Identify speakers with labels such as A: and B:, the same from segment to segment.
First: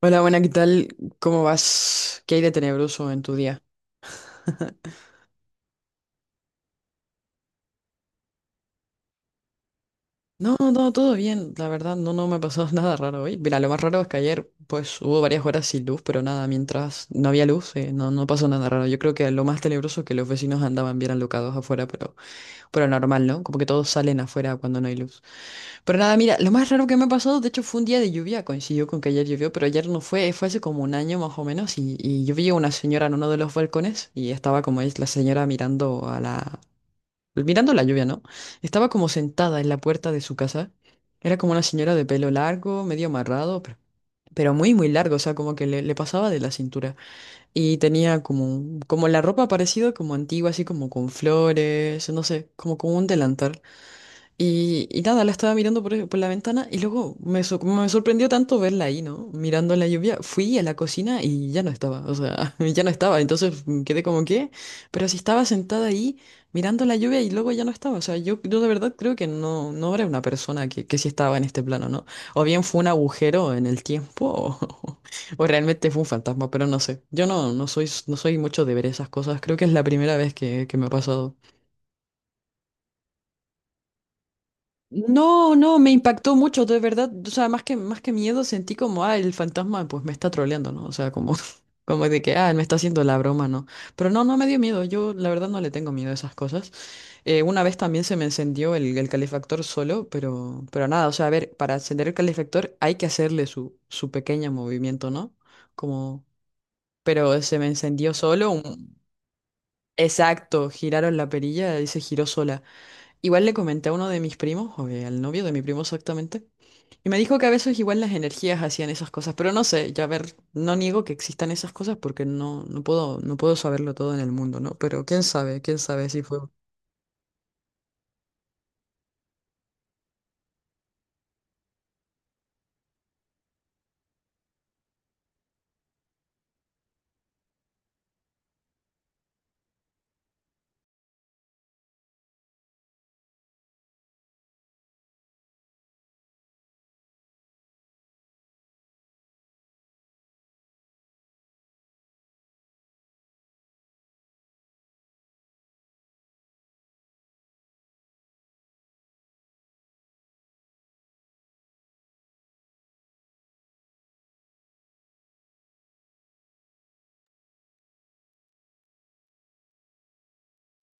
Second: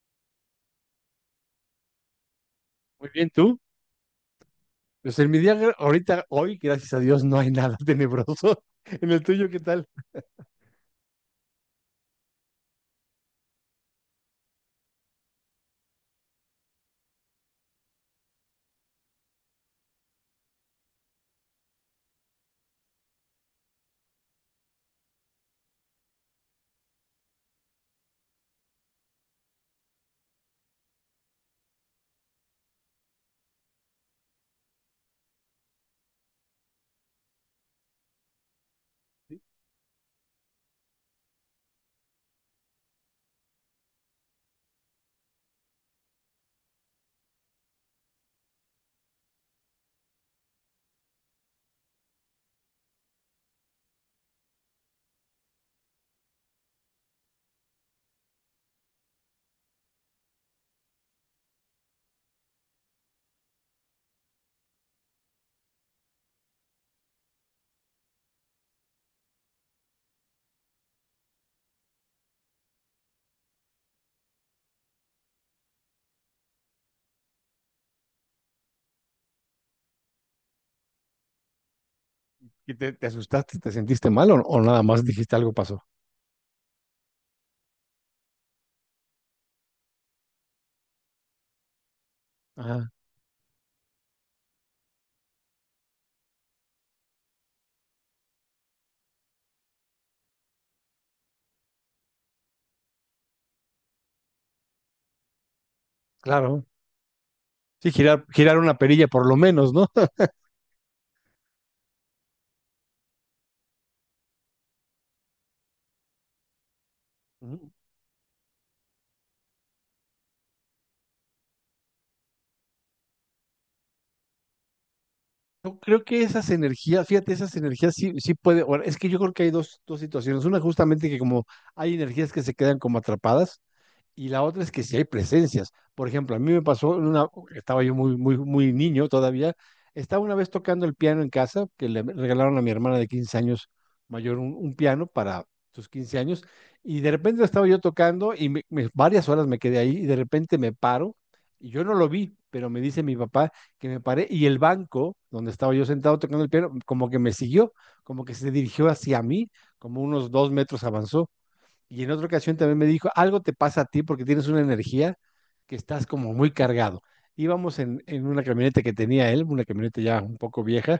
A: Hola, buena, ¿qué tal? ¿Cómo vas? ¿Qué hay de
B: Muy
A: tenebroso en
B: bien,
A: tu
B: ¿tú?
A: día?
B: Pues en mi día, ahorita, hoy, gracias a Dios, no hay nada tenebroso. En el tuyo, ¿qué tal?
A: No, no, todo bien, la verdad, no, no me ha pasado nada raro hoy. Mira, lo más raro es que ayer, pues, hubo varias horas sin luz, pero nada, mientras no había luz, no, no pasó nada raro. Yo creo que lo más tenebroso es que los vecinos andaban bien alocados afuera, pero normal, ¿no? Como que todos salen afuera cuando no hay luz. Pero nada, mira, lo más raro que me ha pasado, de hecho, fue un día de lluvia, coincidió con que ayer llovió, pero ayer no fue, fue hace como un año más o menos, y yo vi a una señora en uno de los balcones, y estaba como es la señora mirando a mirando la lluvia, ¿no? Estaba como sentada en la puerta de su casa, era como una señora de pelo largo, medio amarrado, pero muy, muy largo, o sea, como que le pasaba de la cintura, y tenía como, como la ropa parecida como antigua, así como con flores, no sé, como con un delantal. Y nada, la estaba mirando por la ventana y luego me sorprendió tanto verla ahí, ¿no? Mirando la lluvia. Fui a la cocina y ya no estaba, o sea, ya no estaba. Entonces quedé como que, pero si estaba sentada ahí mirando la lluvia y luego ya no estaba. O sea, yo de verdad creo que no, no era una persona que sí estaba en este plano, ¿no? O bien fue un agujero en el tiempo o, o realmente fue un fantasma, pero no sé. Yo no, no soy, no soy mucho de ver esas cosas. Creo que es la primera vez que me ha pasado.
B: ¿Y te asustaste, te sentiste mal o nada más dijiste algo
A: No, no,
B: pasó?
A: me impactó mucho, de verdad. O sea, más que miedo sentí como, ah, el fantasma pues me está troleando, ¿no? O sea, como, como de que, ah, me está
B: Ajá,
A: haciendo la broma, ¿no? Pero no, no me dio miedo. Yo la verdad no le tengo miedo a esas cosas. Una vez también se me encendió el calefactor solo, pero nada, o sea, a ver, para encender el calefactor hay que hacerle su pequeño movimiento, ¿no? Como,
B: claro.
A: pero se me
B: Sí,
A: encendió
B: girar,
A: solo.
B: girar una perilla por lo menos, ¿no?
A: Exacto, giraron la perilla y se giró sola. Igual le comenté a uno de mis primos, o al novio de mi primo exactamente. Y me dijo que a
B: Ujú.
A: veces igual las energías hacían esas cosas, pero no sé, ya a ver, no niego que existan esas cosas porque no, no puedo, no puedo saberlo todo en el mundo, ¿no? Pero quién
B: Yo creo
A: sabe
B: que
A: si fue.
B: esas energías, fíjate, esas energías sí, sí puede, bueno, es que yo creo que hay dos situaciones. Una justamente que como hay energías que se quedan como atrapadas, y la otra es que si hay presencias. Por ejemplo, a mí me pasó, estaba yo muy, muy, muy niño todavía, estaba una vez tocando el piano en casa, que le regalaron a mi hermana de 15 años mayor un piano para sus 15 años, y de repente estaba yo tocando y varias horas me quedé ahí y de repente me paro, y yo no lo vi, pero me dice mi papá que me paré y el banco donde estaba yo sentado tocando el piano, como que me siguió, como que se dirigió hacia mí, como unos 2 metros avanzó. Y en otra ocasión también me dijo, algo te pasa a ti porque tienes una energía que estás como muy cargado. Íbamos en una camioneta que tenía él, una camioneta ya un poco vieja,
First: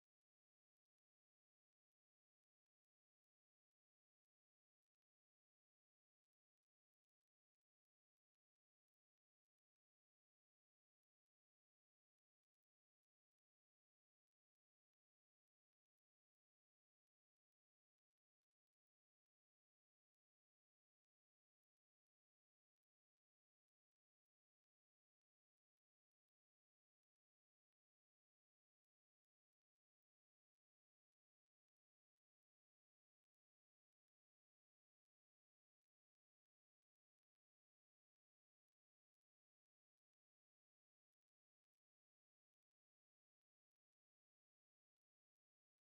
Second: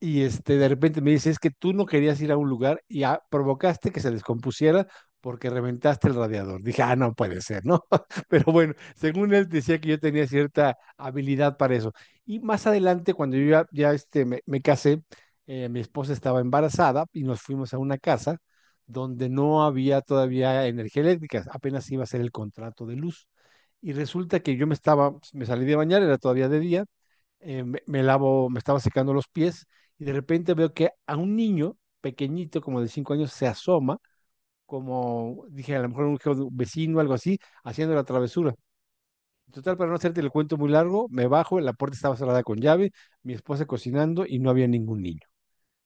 B: y este, de repente me dice, es que tú no querías ir a un lugar y ah, provocaste que se descompusiera porque reventaste el radiador. Dije, ah, no puede ser, ¿no? Pero bueno, según él decía que yo tenía cierta habilidad para eso. Y más adelante, cuando yo ya este, me casé. Mi esposa estaba embarazada y nos fuimos a una casa donde no había todavía energía eléctrica, apenas iba a ser el contrato de luz. Y resulta que yo me salí de bañar, era todavía de día. Me lavo, me estaba secando los pies y de repente veo que a un niño pequeñito, como de 5 años, se asoma, como dije, a lo mejor un vecino, algo así, haciendo la travesura. Total, para no hacerte el cuento muy largo, me bajo, la puerta estaba cerrada con llave, mi esposa cocinando y no había ningún niño.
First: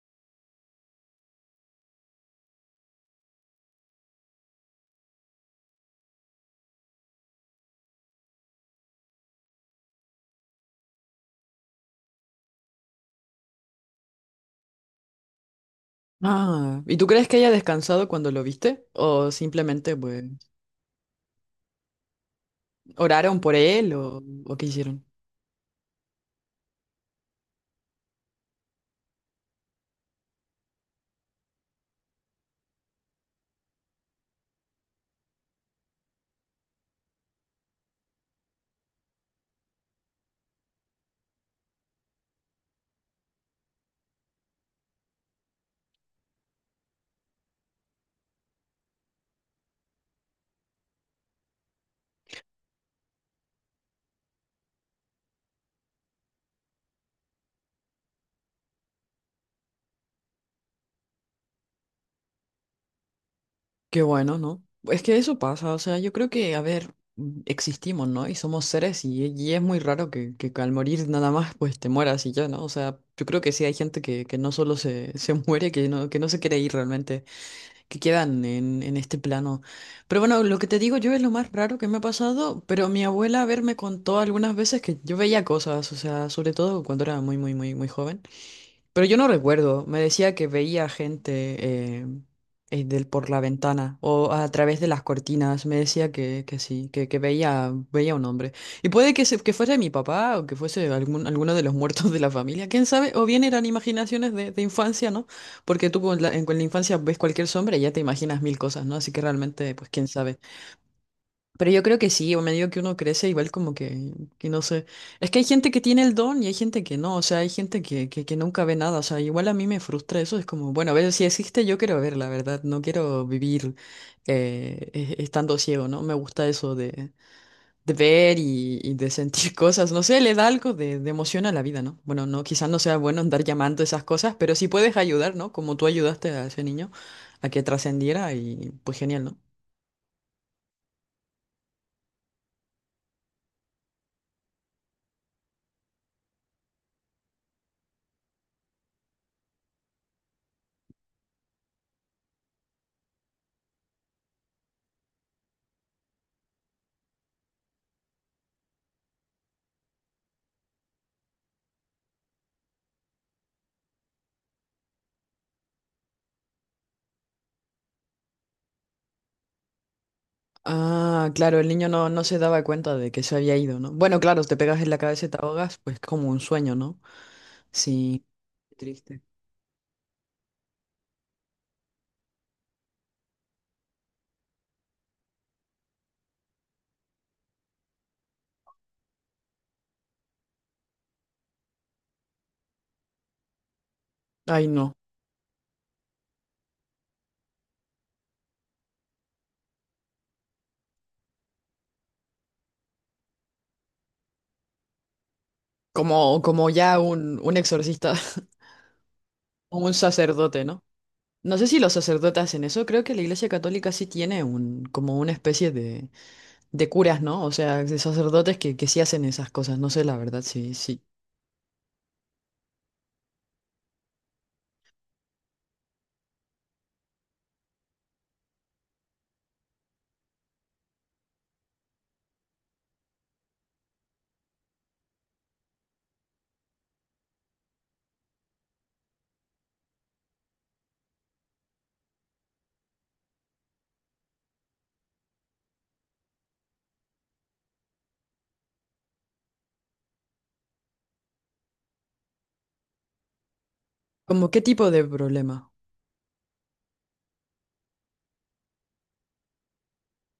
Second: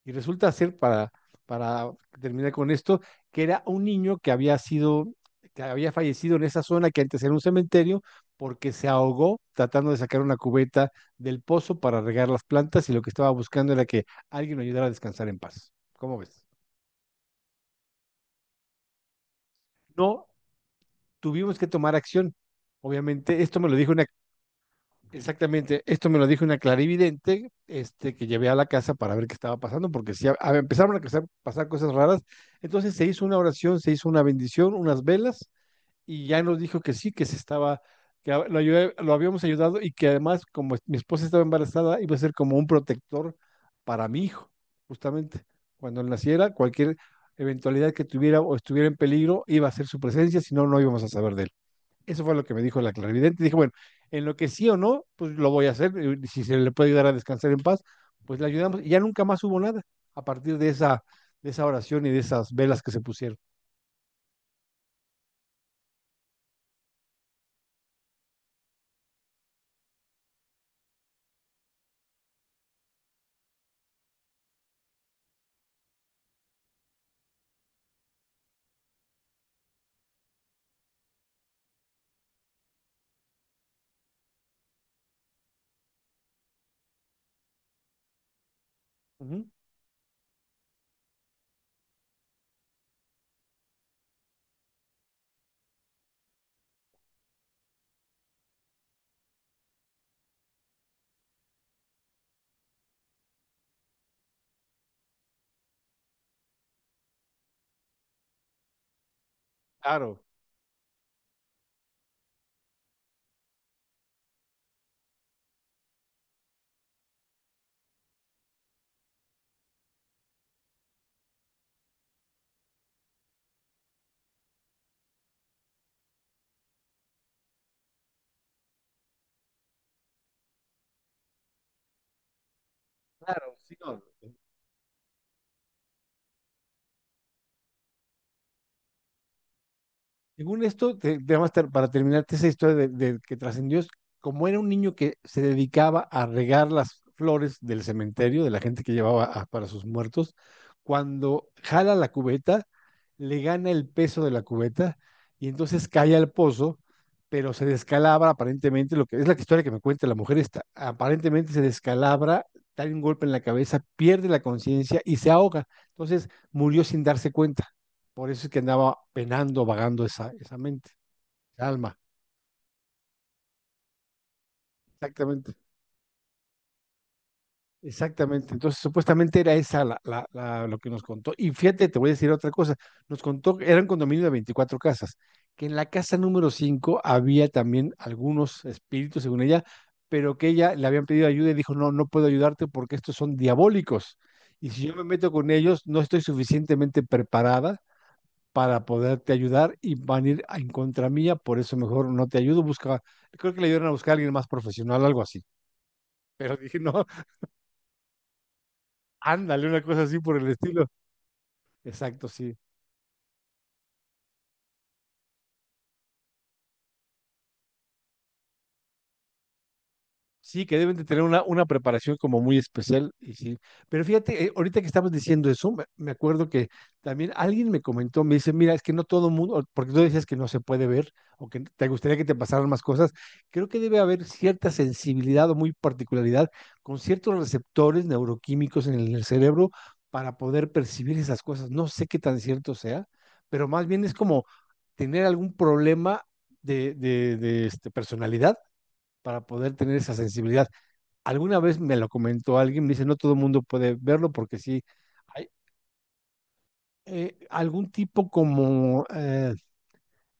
B: Y resulta ser, para terminar con esto, que era un niño que había sido, que había fallecido en esa zona que antes era un cementerio, porque se ahogó tratando de sacar una cubeta del pozo para regar las plantas y lo que estaba buscando era que alguien lo ayudara a descansar en paz. ¿Cómo ves?
A: Ah, ¿y tú crees que haya descansado cuando lo viste? ¿O simplemente, pues,
B: No tuvimos que tomar acción.
A: oraron
B: Obviamente,
A: por
B: esto me lo
A: él
B: dijo una
A: o qué hicieron?
B: Exactamente, esto me lo dijo una clarividente, este, que llevé a la casa para ver qué estaba pasando, porque si empezaron a pasar cosas raras. Entonces se hizo una oración, se hizo una bendición, unas velas, y ya nos dijo que sí, que lo habíamos ayudado y que además, como mi esposa estaba embarazada, iba a ser como un protector para mi hijo, justamente. Cuando él naciera, cualquier eventualidad que tuviera o estuviera en peligro, iba a ser su presencia, si no, no íbamos a saber de él. Eso fue lo que me dijo la clarividente. Dije, bueno, en lo que sí o no, pues lo voy a hacer. Y si se le puede ayudar a descansar en paz, pues le ayudamos. Y ya nunca más hubo nada a partir de esa oración y de esas velas que se pusieron.
A: Qué bueno, ¿no? Es que eso pasa, o sea, yo creo que, a ver, existimos, ¿no? Y somos seres y es muy raro que al morir nada más, pues, te mueras y ya, ¿no? O sea, yo creo que sí hay gente que no solo se, se muere, que no se quiere ir realmente. Que quedan en este plano. Pero bueno, lo que te digo yo es lo más raro que me ha pasado, pero mi abuela a ver me contó algunas veces que yo veía cosas, o sea, sobre todo cuando era muy, muy, muy, muy joven. Pero yo no
B: Ujú.
A: recuerdo. Me decía que veía gente eh, por la ventana o a través de las cortinas. Me decía que sí, que veía, veía un hombre. Y puede que, que fuese mi papá o que fuese algún, alguno de los muertos de la familia. ¿Quién sabe? O bien eran imaginaciones de infancia, ¿no? Porque tú con con la infancia ves cualquier sombra y ya te imaginas mil cosas, ¿no? Así que realmente, pues quién
B: Claro,
A: sabe. Pero yo creo que sí, o medio que uno crece igual como que no sé. Es que hay gente que tiene el don y hay gente que no, o sea, hay gente que nunca ve nada, o sea, igual a mí me frustra eso, es como, bueno, a ver, si existe yo quiero ver, la verdad, no quiero vivir estando ciego, ¿no? Me gusta eso de ver y de sentir cosas, no sé, le da algo de emoción a la vida, ¿no? Bueno, no, quizás no sea bueno andar
B: claro, sí,
A: llamando
B: no,
A: esas cosas, pero si puedes ayudar, ¿no? Como tú ayudaste a ese niño a que trascendiera y pues genial, ¿no?
B: según esto, además, para terminarte esa historia de que trascendió, es como era un niño que se dedicaba a regar las flores del cementerio, de la gente que llevaba para sus muertos, cuando jala la cubeta, le gana el peso de la cubeta y entonces cae al pozo, pero se descalabra aparentemente, lo que es la historia que me cuenta la mujer esta, aparentemente se descalabra, da un golpe en la cabeza, pierde la conciencia y se ahoga. Entonces murió sin darse cuenta. Por eso es que andaba penando, vagando esa mente,
A: Ah, claro, el
B: esa
A: niño
B: alma.
A: no, no se daba cuenta de que se había ido, ¿no? Bueno, claro, si te pegas en la cabeza y te
B: Exactamente,
A: ahogas, pues como un sueño, ¿no? Sí,
B: exactamente.
A: qué
B: Entonces,
A: triste.
B: supuestamente era esa lo que nos contó. Y fíjate, te voy a decir otra cosa. Nos contó que era un condominio de 24 casas, que en la casa número 5 había también algunos espíritus, según ella, pero que ella le habían pedido ayuda y dijo, no, no puedo ayudarte porque estos son diabólicos.
A: Ay,
B: Y si yo
A: no.
B: me meto con ellos, no estoy suficientemente preparada para poderte ayudar y van a ir en contra mía, por eso mejor no te ayudo, busca, creo que le dieron a buscar a alguien más profesional, algo así,
A: Como,
B: pero
A: como
B: dije,
A: ya
B: no,
A: un exorcista
B: ándale,
A: o
B: una
A: un
B: cosa así por el
A: sacerdote, ¿no?
B: estilo.
A: No sé si los
B: Exacto,
A: sacerdotes
B: sí.
A: hacen eso, creo que la Iglesia Católica sí tiene un, como una especie de curas, ¿no? O sea, de sacerdotes que sí hacen esas cosas, no sé la verdad,
B: Sí,
A: sí,
B: que deben
A: sí.
B: de tener una preparación como muy especial. Y sí. Pero fíjate, ahorita que estabas diciendo eso, me acuerdo que también alguien me comentó, me dice, mira, es que no todo mundo, porque tú decías que no se puede ver o que te gustaría que te pasaran más cosas, creo que debe haber cierta sensibilidad o muy particularidad con ciertos receptores neuroquímicos en el cerebro para poder percibir esas cosas. No sé qué tan cierto sea, pero más bien es como tener algún problema de este, personalidad para poder tener esa sensibilidad. Alguna vez me lo comentó alguien, me dice, no todo el mundo puede verlo
A: ¿Como
B: porque
A: qué
B: sí,
A: tipo de
B: hay
A: problema?
B: algún tipo como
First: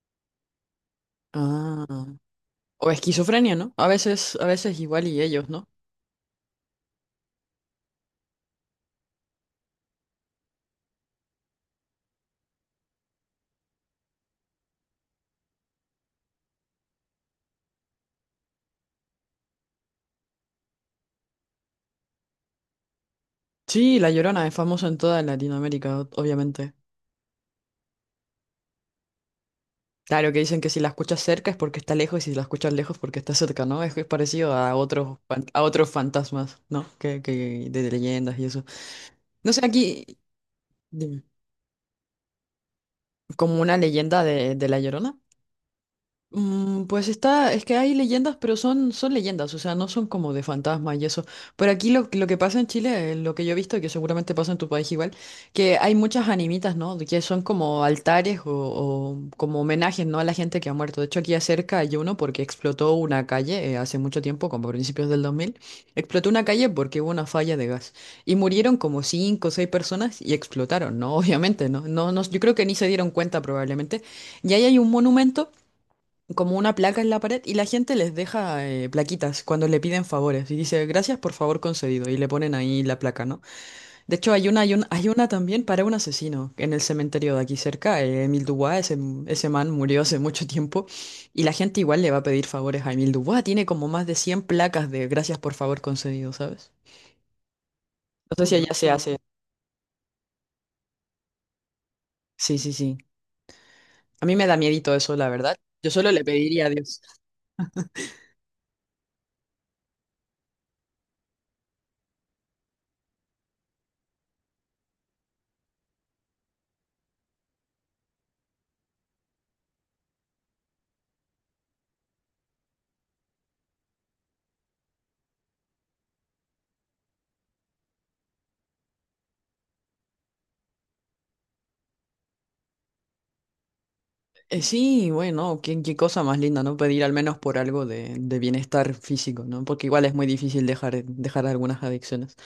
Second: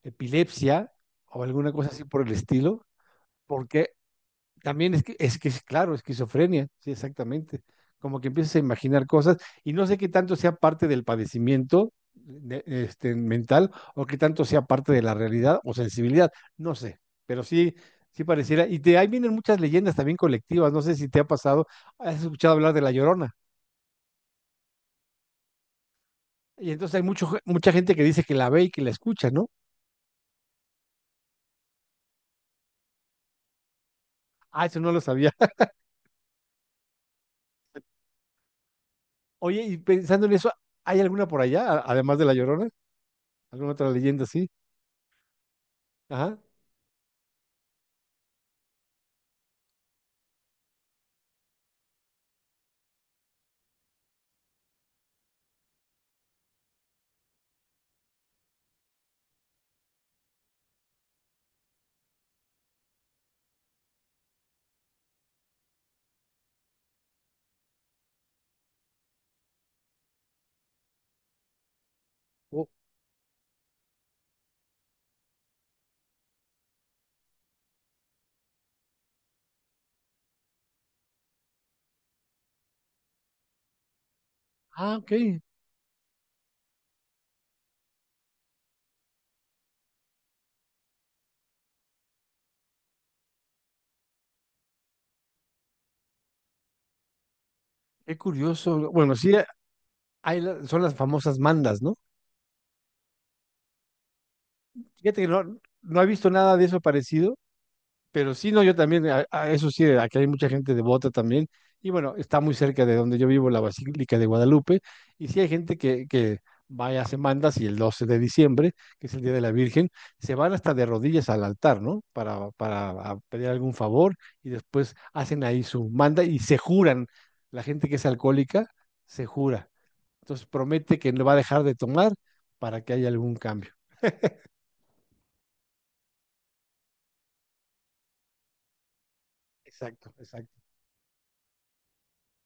B: epilepsia o alguna cosa así
A: Ah.
B: por el estilo,
A: O esquizofrenia, ¿no?
B: porque
A: A veces
B: también es
A: igual
B: que
A: y
B: es
A: ellos,
B: que es
A: ¿no?
B: claro, esquizofrenia, sí, exactamente, como que empiezas a imaginar cosas y no sé qué tanto sea parte del padecimiento este, mental o qué tanto sea parte de la realidad o sensibilidad, no sé, pero sí. Sí pareciera, y de ahí vienen muchas leyendas también colectivas, no sé si te ha pasado, has escuchado hablar de La Llorona.
A: Sí, La Llorona es famosa en toda Latinoamérica,
B: Y
A: obviamente.
B: entonces hay mucha gente que dice que la ve y que la escucha, ¿no?
A: Claro que dicen que si la escuchas cerca es porque está lejos y si la escuchas lejos porque está cerca, ¿no? Es que es parecido
B: Ah,
A: a
B: eso no lo
A: otros
B: sabía.
A: a otros fantasmas, ¿no? Que de leyendas y eso. No
B: Oye,
A: sé,
B: y
A: aquí
B: pensando en eso, ¿hay
A: dime,
B: alguna por allá, además de La Llorona?
A: como
B: ¿Alguna
A: una
B: otra leyenda
A: leyenda
B: así?
A: de La Llorona.
B: Ajá.
A: Pues está, es que hay leyendas, pero son, son leyendas, o sea, no son como de fantasmas y eso. Por aquí lo que pasa en Chile, lo que yo he visto, que seguramente pasa en tu país igual, que hay muchas animitas, ¿no? Que son como altares o como homenajes, ¿no? A la gente que ha muerto. De hecho, aquí acerca hay uno porque explotó una calle hace mucho tiempo, como a principios del 2000. Explotó una calle porque hubo una falla de gas. Y murieron como cinco o seis personas y explotaron, ¿no? Obviamente, ¿no? No, no, yo creo que
B: Oh,
A: ni se dieron cuenta probablemente. Y ahí hay un monumento como una placa en la pared y la gente les deja plaquitas cuando le piden favores y dice gracias por favor concedido y le ponen ahí la placa, ¿no? De hecho hay una,
B: ah,
A: hay
B: ok.
A: una también para un asesino en el cementerio de aquí cerca, Emile Dubois, ese man murió hace mucho tiempo y la gente igual le va a pedir favores a Emile Dubois, tiene como más de 100 placas de gracias por favor concedido, ¿sabes?
B: Qué
A: No sé si allá se
B: curioso. Bueno,
A: hace.
B: sí, son las famosas mandas, ¿no?
A: Sí, sí, sí. A mí me da miedito eso,
B: Fíjate
A: la
B: que
A: verdad.
B: no,
A: Yo
B: no he
A: solo le
B: visto nada de
A: pediría a
B: eso
A: Dios.
B: parecido, pero sí, no, yo también, a eso sí, aquí hay mucha gente devota también. Y bueno, está muy cerca de donde yo vivo, la Basílica de Guadalupe. Y sí hay gente que va y hace mandas y el 12 de diciembre, que es el Día de la Virgen, se van hasta de rodillas al altar, ¿no? Para a pedir algún favor y después hacen ahí su manda y se juran. La gente que es alcohólica se jura. Entonces promete que no va a dejar de tomar para que haya algún cambio.
A: Sí, bueno, qué, qué cosa más linda, ¿no? Pedir al menos por algo de bienestar físico, ¿no? Porque igual es
B: Exacto,
A: muy
B: exacto.
A: difícil dejar, dejar algunas adicciones.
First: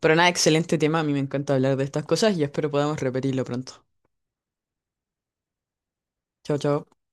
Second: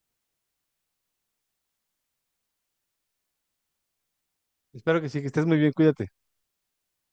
A: Pero nada, excelente tema, a mí me encanta hablar de estas cosas y espero podamos repetirlo pronto.
B: Espero que sí, que estés muy bien, cuídate.
A: Chao, chao.